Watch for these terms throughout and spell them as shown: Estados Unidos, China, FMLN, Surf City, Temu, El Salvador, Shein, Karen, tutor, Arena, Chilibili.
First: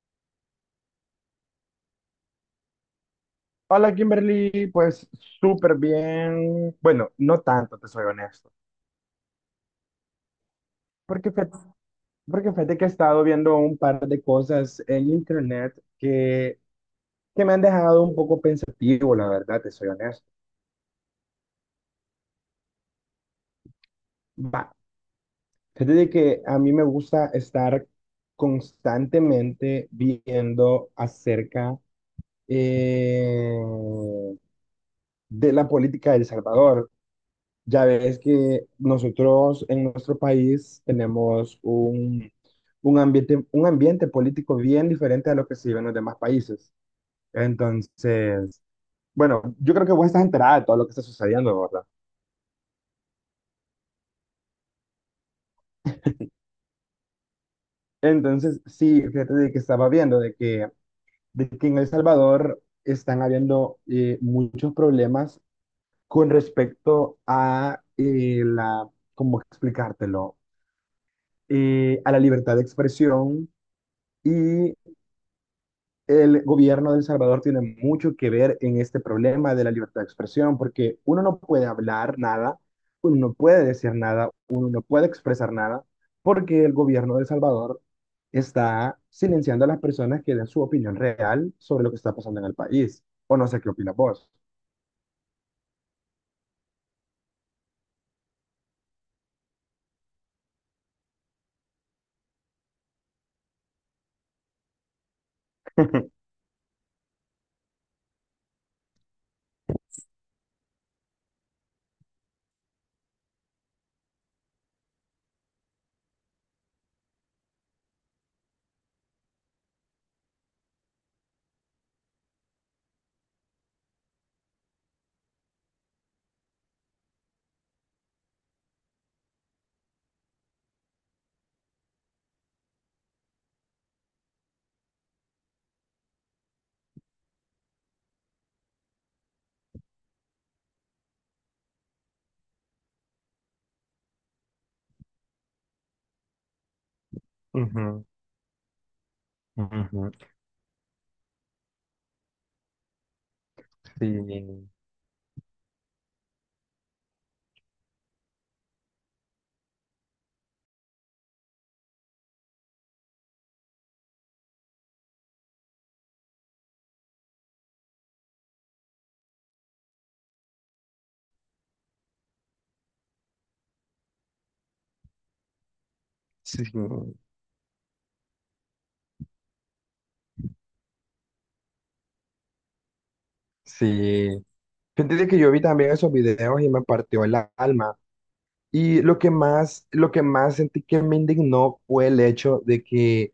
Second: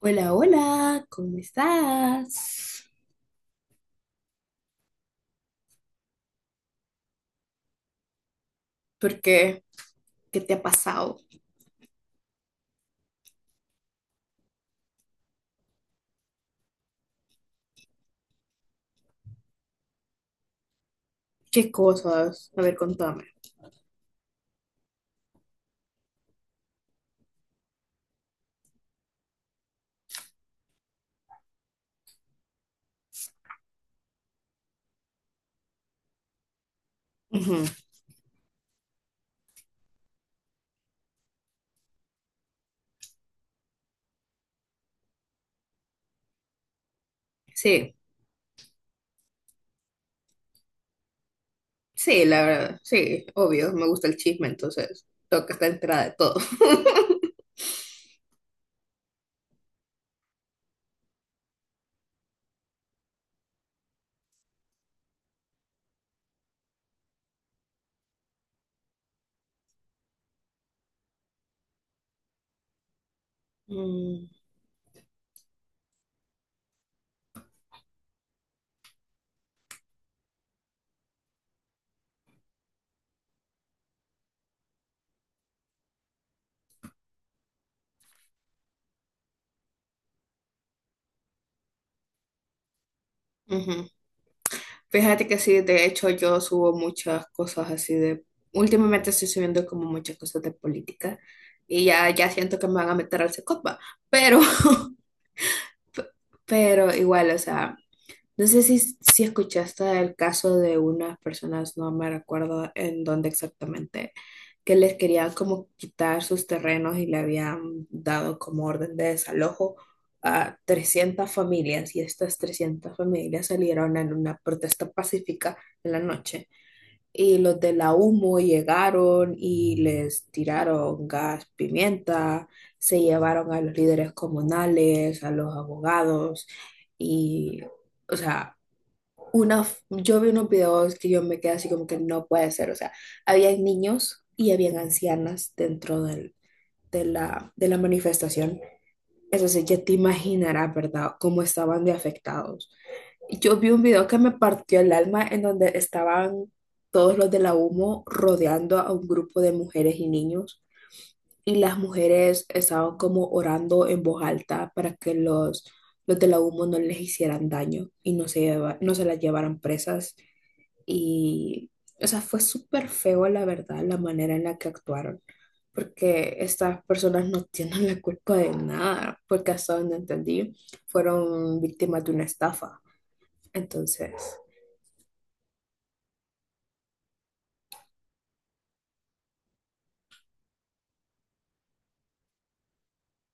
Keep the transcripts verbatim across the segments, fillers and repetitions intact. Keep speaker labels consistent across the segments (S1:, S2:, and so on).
S1: Hola, hola, ¿cómo estás?
S2: Hola Kimberly, pues súper bien. Bueno, no tanto, te soy honesto.
S1: ¿Por qué? ¿Qué te ha pasado?
S2: Porque, fe- porque fíjate que he estado viendo un par de cosas en internet que, que me han dejado un poco pensativo, la verdad, te soy honesto.
S1: ¿Qué cosas? A ver, contame.
S2: Va, fíjate de que a mí me gusta estar constantemente viendo acerca eh, de la política de El Salvador.
S1: Ujú.
S2: Ya ves que nosotros en nuestro país tenemos un, un ambiente, un ambiente político bien diferente a lo que se vive en los demás países.
S1: Sí,
S2: Entonces, bueno, yo creo que vos estás enterada de todo lo que está sucediendo, ¿verdad?
S1: sí, la verdad, sí, obvio, me gusta el chisme, entonces tengo que estar enterada de todo.
S2: Entonces, sí, fíjate de que estaba viendo de que, de que en El Salvador están habiendo eh, muchos problemas con respecto a eh, la, ¿cómo explicártelo? Eh, a la libertad de expresión
S1: Mm,
S2: y el gobierno de El Salvador tiene mucho que ver en este problema de la libertad de expresión, porque uno no puede hablar nada, uno no puede decir nada, uno no puede expresar nada, porque el gobierno de El Salvador está silenciando a las personas que den su opinión real sobre lo que está pasando en el país. O no sé qué
S1: ujú.
S2: opinas vos.
S1: Fíjate que sí, de hecho yo subo muchas cosas así. De... Últimamente estoy subiendo como muchas cosas de política y ya, ya siento que me van a meter al secopa, pero... Pero igual, o sea... No sé si, si escuchaste el caso de unas personas, no me recuerdo en dónde exactamente, que les querían como quitar sus terrenos y le habían dado como orden de desalojo a trescientas familias, y estas trescientas familias salieron en una protesta pacífica en la noche. Y los de la humo llegaron y les tiraron gas, pimienta, se llevaron a los líderes comunales, a los abogados y, o sea, una, f- yo vi unos videos que yo me quedé así como que no puede ser, o sea, había niños y habían ancianas dentro del- de la, de la
S2: Ujú,
S1: manifestación. Entonces ya te
S2: ujú.
S1: imaginarás, ¿verdad?, cómo estaban de afectados. Yo vi un video que me
S2: Sí,
S1: partió el alma en donde estaban todos los de la humo rodeando a un grupo de mujeres y niños, y las mujeres estaban como orando en voz alta para que los, los de la humo no les hicieran daño y no se, lleva- no se las llevaran presas y, o sea, fue súper feo, la verdad, la manera en la que actuaron, porque
S2: sí,
S1: estas personas no tienen la culpa de nada, porque hasta donde entendí, fueron víctimas de una estafa. Entonces,
S2: sí. Fíjate que yo vi también esos videos y me partió el alma. Y lo que más, lo que más sentí que me indignó fue el hecho de que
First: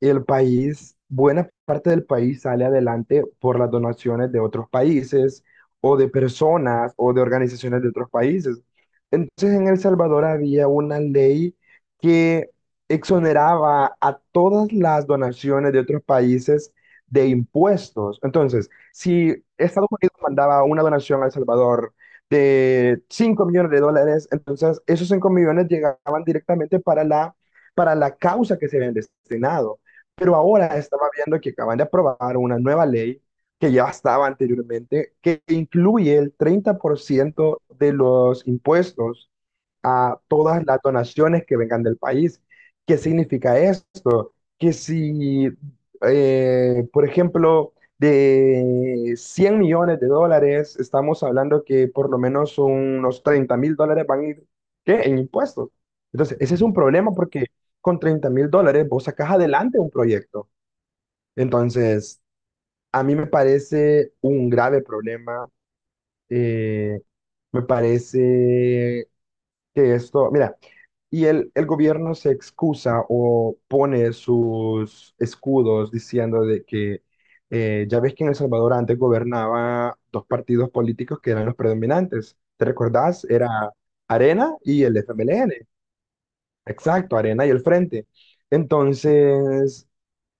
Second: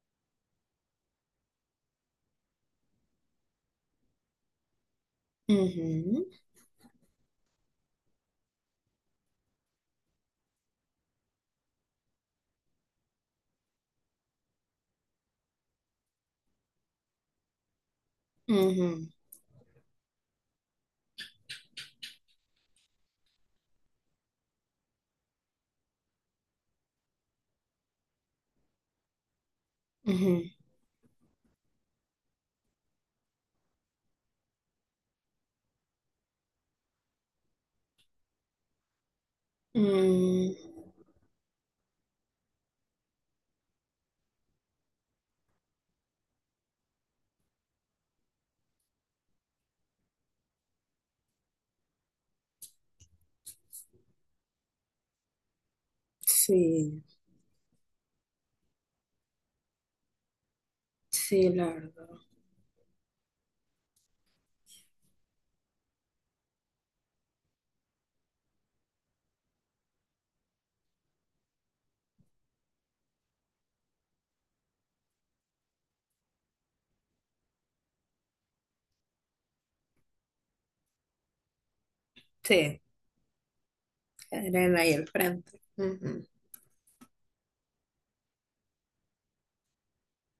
S2: el país, buena parte del país sale adelante por las donaciones de otros países o de
S1: ujú,
S2: personas o de organizaciones de otros países. Entonces en El Salvador había una ley que exoneraba a todas las donaciones de otros países de impuestos. Entonces,
S1: ujú,
S2: si Estados Unidos mandaba una donación a El Salvador de cinco millones de dólares, entonces esos cinco millones llegaban directamente para la, para la causa que se habían destinado. Pero
S1: ujú,
S2: ahora estamos viendo que acaban de aprobar una nueva ley que ya estaba anteriormente, que incluye el treinta por ciento de los impuestos a
S1: mm,
S2: todas las donaciones que vengan del país. ¿Qué significa esto? Que si, eh, por ejemplo, de cien millones de dólares, estamos hablando que por lo menos unos treinta mil dólares van a ir ¿qué? En impuestos. Entonces, ese es un
S1: sí,
S2: problema porque con treinta mil dólares vos sacás adelante un proyecto.
S1: sí, la verdad.
S2: Entonces, a mí me parece un grave problema. eh, Me parece que esto, mira, y el, el gobierno se excusa o pone sus escudos diciendo de que eh, ya ves que en El Salvador antes gobernaba dos partidos políticos que eran los predominantes. ¿Te
S1: Sí,
S2: recordás? Era Arena
S1: eran
S2: y
S1: ahí
S2: el
S1: al frente.
S2: F M L N.
S1: Ujú,
S2: Exacto, Arena y el Frente. Entonces...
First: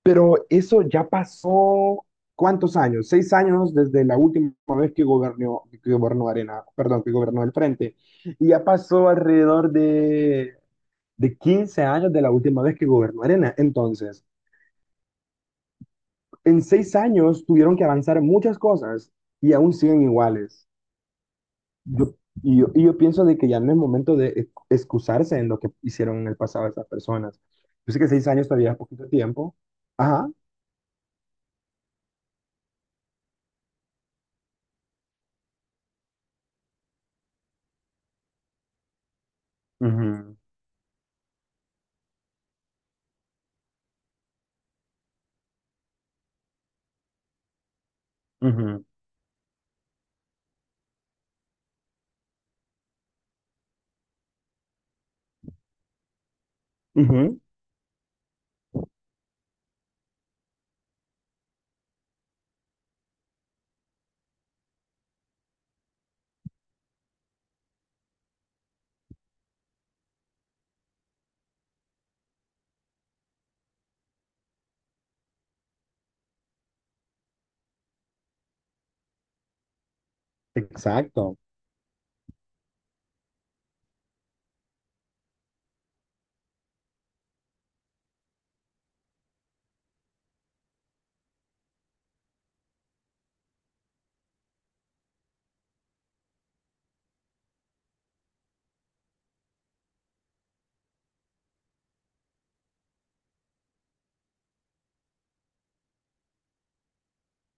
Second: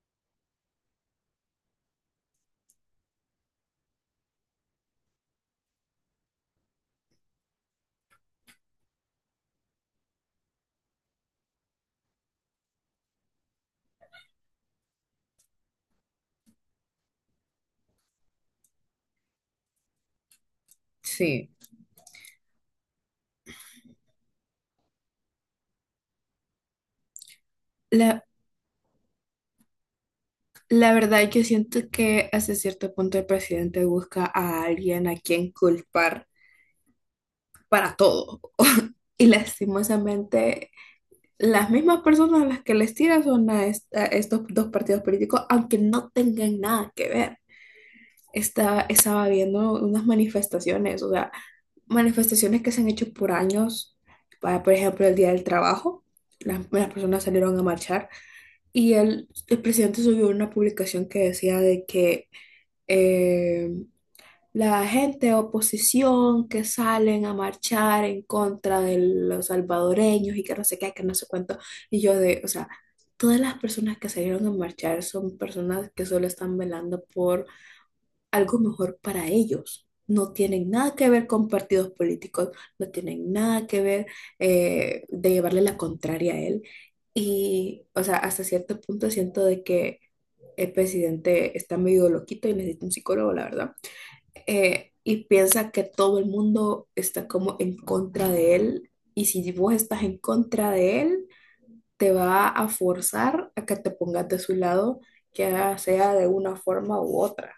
S2: Pero eso ya pasó, ¿cuántos años? Seis años desde la última vez que gobernó, que gobernó Arena, perdón, que gobernó el Frente. Y ya pasó alrededor de, de quince años de la última vez que gobernó Arena. Entonces, en seis años tuvieron que avanzar muchas cosas y aún siguen iguales.
S1: sí.
S2: Yo, y, yo, y yo pienso de que ya no es momento de ex- excusarse en lo que hicieron en el pasado esas personas. Yo sé que
S1: La,
S2: seis años todavía es poquito tiempo. Ajá.
S1: la verdad, yo siento que hasta cierto punto el presidente busca a alguien a quien culpar para todo. Y
S2: Ujú,
S1: lastimosamente, las mismas personas a las que les tiran son a, est- a estos dos partidos políticos, aunque no tengan nada que ver. Estaba,
S2: ujú,
S1: estaba viendo unas manifestaciones, o sea, manifestaciones que se han hecho por años, para, por ejemplo, el Día del Trabajo. Las, las personas
S2: ujú.
S1: salieron a marchar y el, el presidente subió una publicación que decía de que eh, la gente de oposición que salen a marchar en contra de los salvadoreños y que no sé qué, que no sé cuánto. Y yo de, o sea, todas las personas que salieron a marchar son personas que solo están velando por algo mejor para ellos. No tienen nada que ver
S2: Exacto,
S1: con partidos políticos, no tienen nada que ver eh, de llevarle la contraria a él. Y, o sea, hasta cierto punto siento de que el presidente está medio loquito y necesita un psicólogo, la verdad eh, y piensa que todo el mundo está como en contra de él. Y si vos estás en contra de él, te va a forzar a que te pongas de su lado, ya sea de una forma u otra.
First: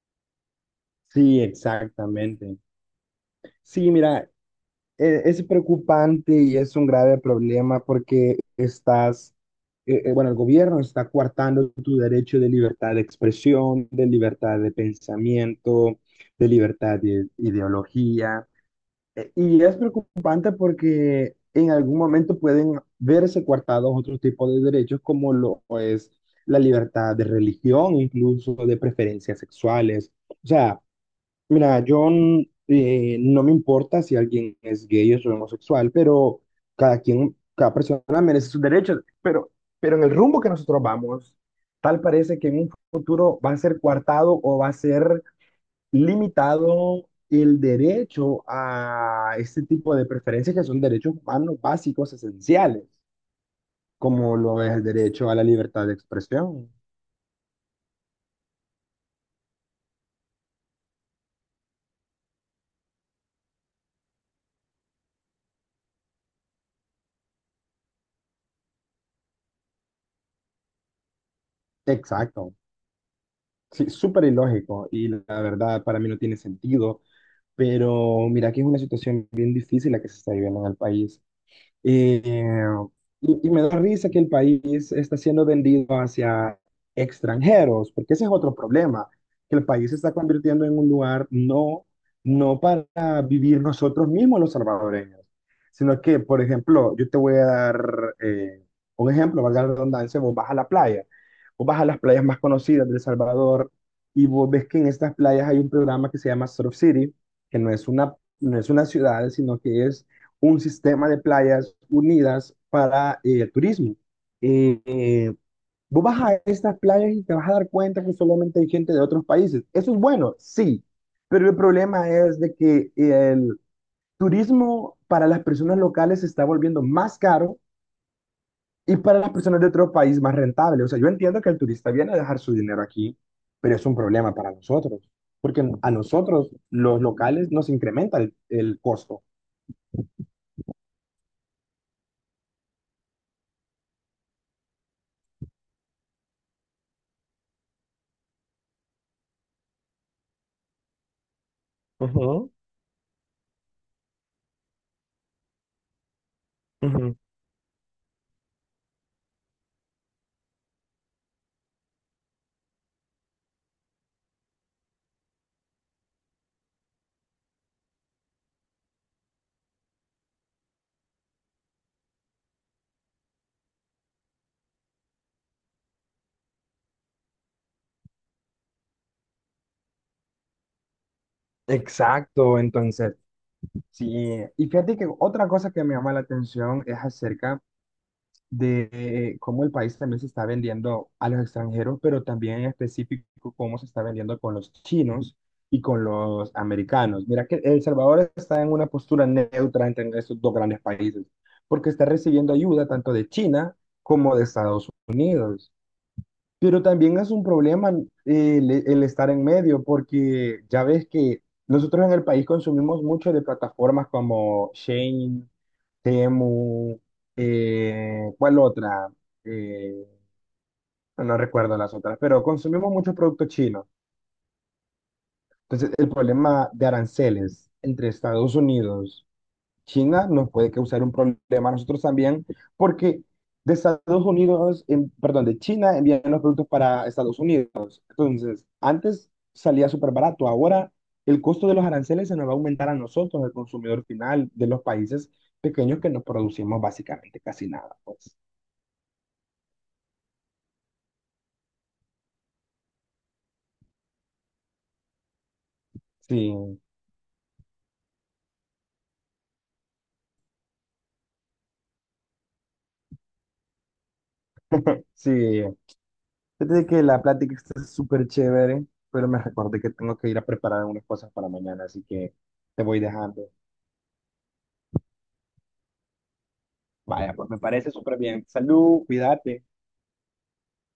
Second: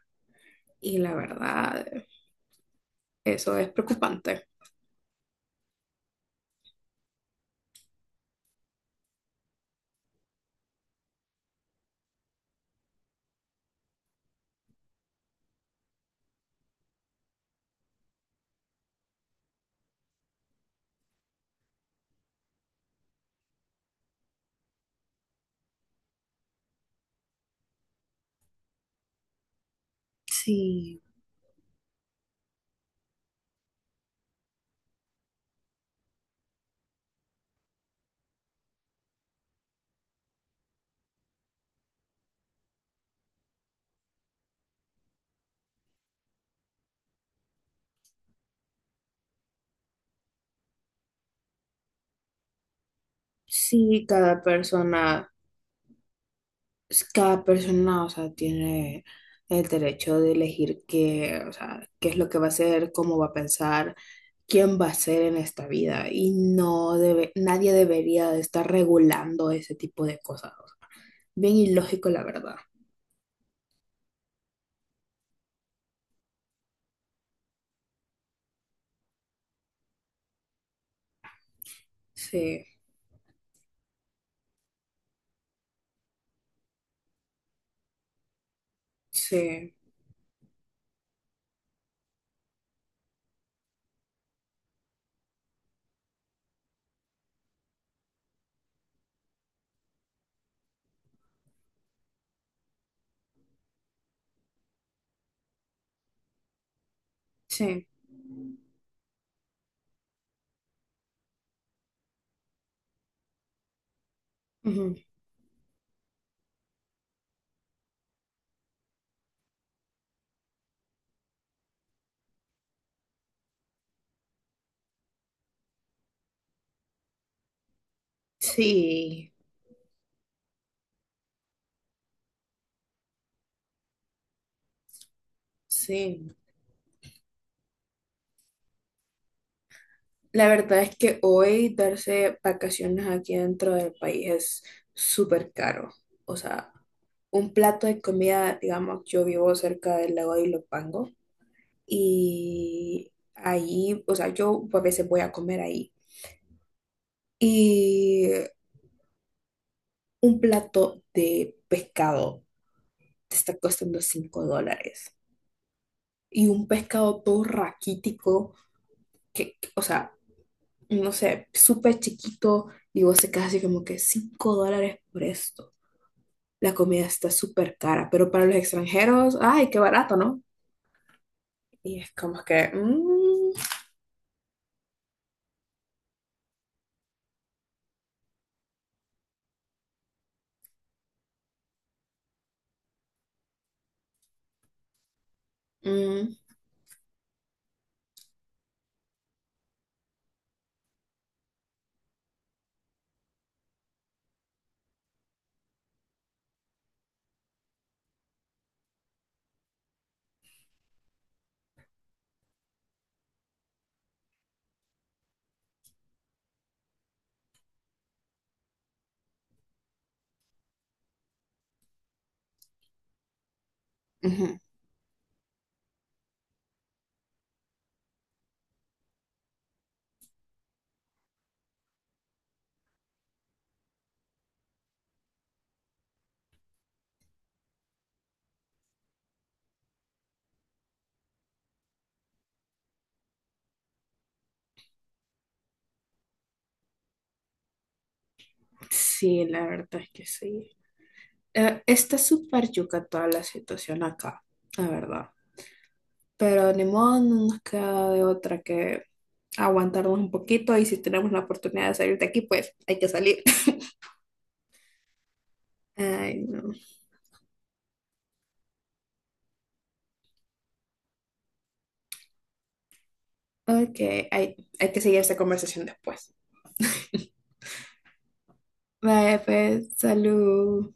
S1: Y la
S2: sí,
S1: verdad,
S2: exactamente.
S1: eso es
S2: Sí, mira,
S1: preocupante.
S2: e- es preocupante y es un grave problema porque estás, eh, eh, bueno, el gobierno está coartando tu derecho de libertad de expresión, de libertad de pensamiento, de libertad de ideología. E- Y es preocupante porque en algún momento pueden verse coartados otros tipos de derechos como lo es la libertad de religión, incluso de preferencias sexuales. O sea,
S1: Sí,
S2: mira, yo n- eh, no me importa si alguien es gay o es homosexual, pero cada quien, cada persona merece sus derechos. Pero, pero en el rumbo que nosotros vamos, tal parece que en un futuro va a ser coartado o va a ser limitado el derecho a este tipo de preferencias que son derechos humanos básicos, esenciales,
S1: sí,
S2: como
S1: cada
S2: lo es el
S1: persona.
S2: derecho a la libertad de expresión.
S1: Es- cada persona, o sea, tiene el derecho de elegir qué, o sea, qué es lo que va a hacer, cómo va a pensar, quién va a ser en esta vida y no debe, nadie debería de estar regulando ese tipo de cosas. Bien ilógico, la
S2: Exacto.
S1: verdad.
S2: Sí, súper ilógico y la verdad para mí no tiene sentido. Pero mira que es una situación bien difícil la que se está viviendo en el país. Eh,
S1: Sí,
S2: y, y me da risa que el país está siendo vendido hacia extranjeros, porque ese es otro problema, que el
S1: sí,
S2: país se está convirtiendo en un lugar no, no para vivir nosotros mismos los salvadoreños, sino que, por ejemplo, yo te voy a dar eh, un ejemplo, valga la redundancia, vos vas a la playa, vos vas a las playas más conocidas de El Salvador y vos ves que en estas playas hay un programa que se llama Surf City, que no
S1: sí.
S2: es una, no es una ciudad, sino que es un sistema de playas unidas para eh, el turismo. Eh,
S1: Ujú.
S2: eh, Vos vas a estas playas y te vas a dar cuenta que solamente hay gente de otros países. Eso es bueno, sí, pero el problema es de que el turismo para las personas locales se está volviendo más caro y para las
S1: Sí,
S2: personas de otro país más rentable. O sea, yo entiendo que el turista viene a dejar su dinero aquí, pero es un problema para nosotros, porque a
S1: sí.
S2: nosotros los locales nos incrementa el, el costo.
S1: La verdad es que hoy darse vacaciones aquí dentro del país es súper caro. O sea, un plato de comida, digamos, yo vivo cerca del lago de Ilopango
S2: Ujú,
S1: y ahí, o sea, yo a veces voy a comer ahí.
S2: ujú.
S1: Y un plato de pescado te está costando cinco dólares. Y un pescado todo raquítico, que, que, o sea, no sé, súper chiquito, y vos te quedas así como que cinco dólares por esto. La comida está súper cara, pero para los extranjeros, ay, qué barato, ¿no? Y es como
S2: Exacto,
S1: que...
S2: entonces,
S1: mm,
S2: sí. Y fíjate que otra cosa que me llama la atención es acerca de eh, cómo el país también se está vendiendo a los extranjeros, pero también en específico cómo se está vendiendo con los chinos y con
S1: mm.
S2: los americanos. Mira que El Salvador está en una postura neutra entre estos dos grandes países, porque está recibiendo ayuda tanto de China como de Estados Unidos. Pero también es un problema eh, el, el estar en medio, porque ya ves que nosotros en el país consumimos mucho de plataformas como Shein, Temu, eh, ¿cuál otra? Eh, no recuerdo las otras, pero consumimos muchos productos chinos.
S1: Ujú.
S2: Entonces, el problema de aranceles entre Estados Unidos China nos puede causar un problema a nosotros también, porque de Estados Unidos, en- perdón, de China envían los productos para Estados Unidos. Entonces, antes salía súper barato, ahora el costo de los aranceles se nos va a aumentar a nosotros, el consumidor final de los países pequeños que nos producimos básicamente casi nada, pues.
S1: Sí, la verdad es que sí. Eh, está súper yuca toda la situación acá, la verdad.
S2: Sí,
S1: Pero ni modo, no nos queda de otra que aguantarnos un poquito y si tenemos la oportunidad de salir de aquí, pues hay que salir.
S2: sí.
S1: Ay, no.
S2: Fíjate que la plática está súper chévere, pero me recordé que tengo que ir a preparar unas cosas para mañana, así que te voy dejando.
S1: Ok, hay, hay que seguir esta conversación después.
S2: Vaya, pues me parece súper bien. Salud,
S1: Vale,
S2: cuídate.
S1: pues, salud.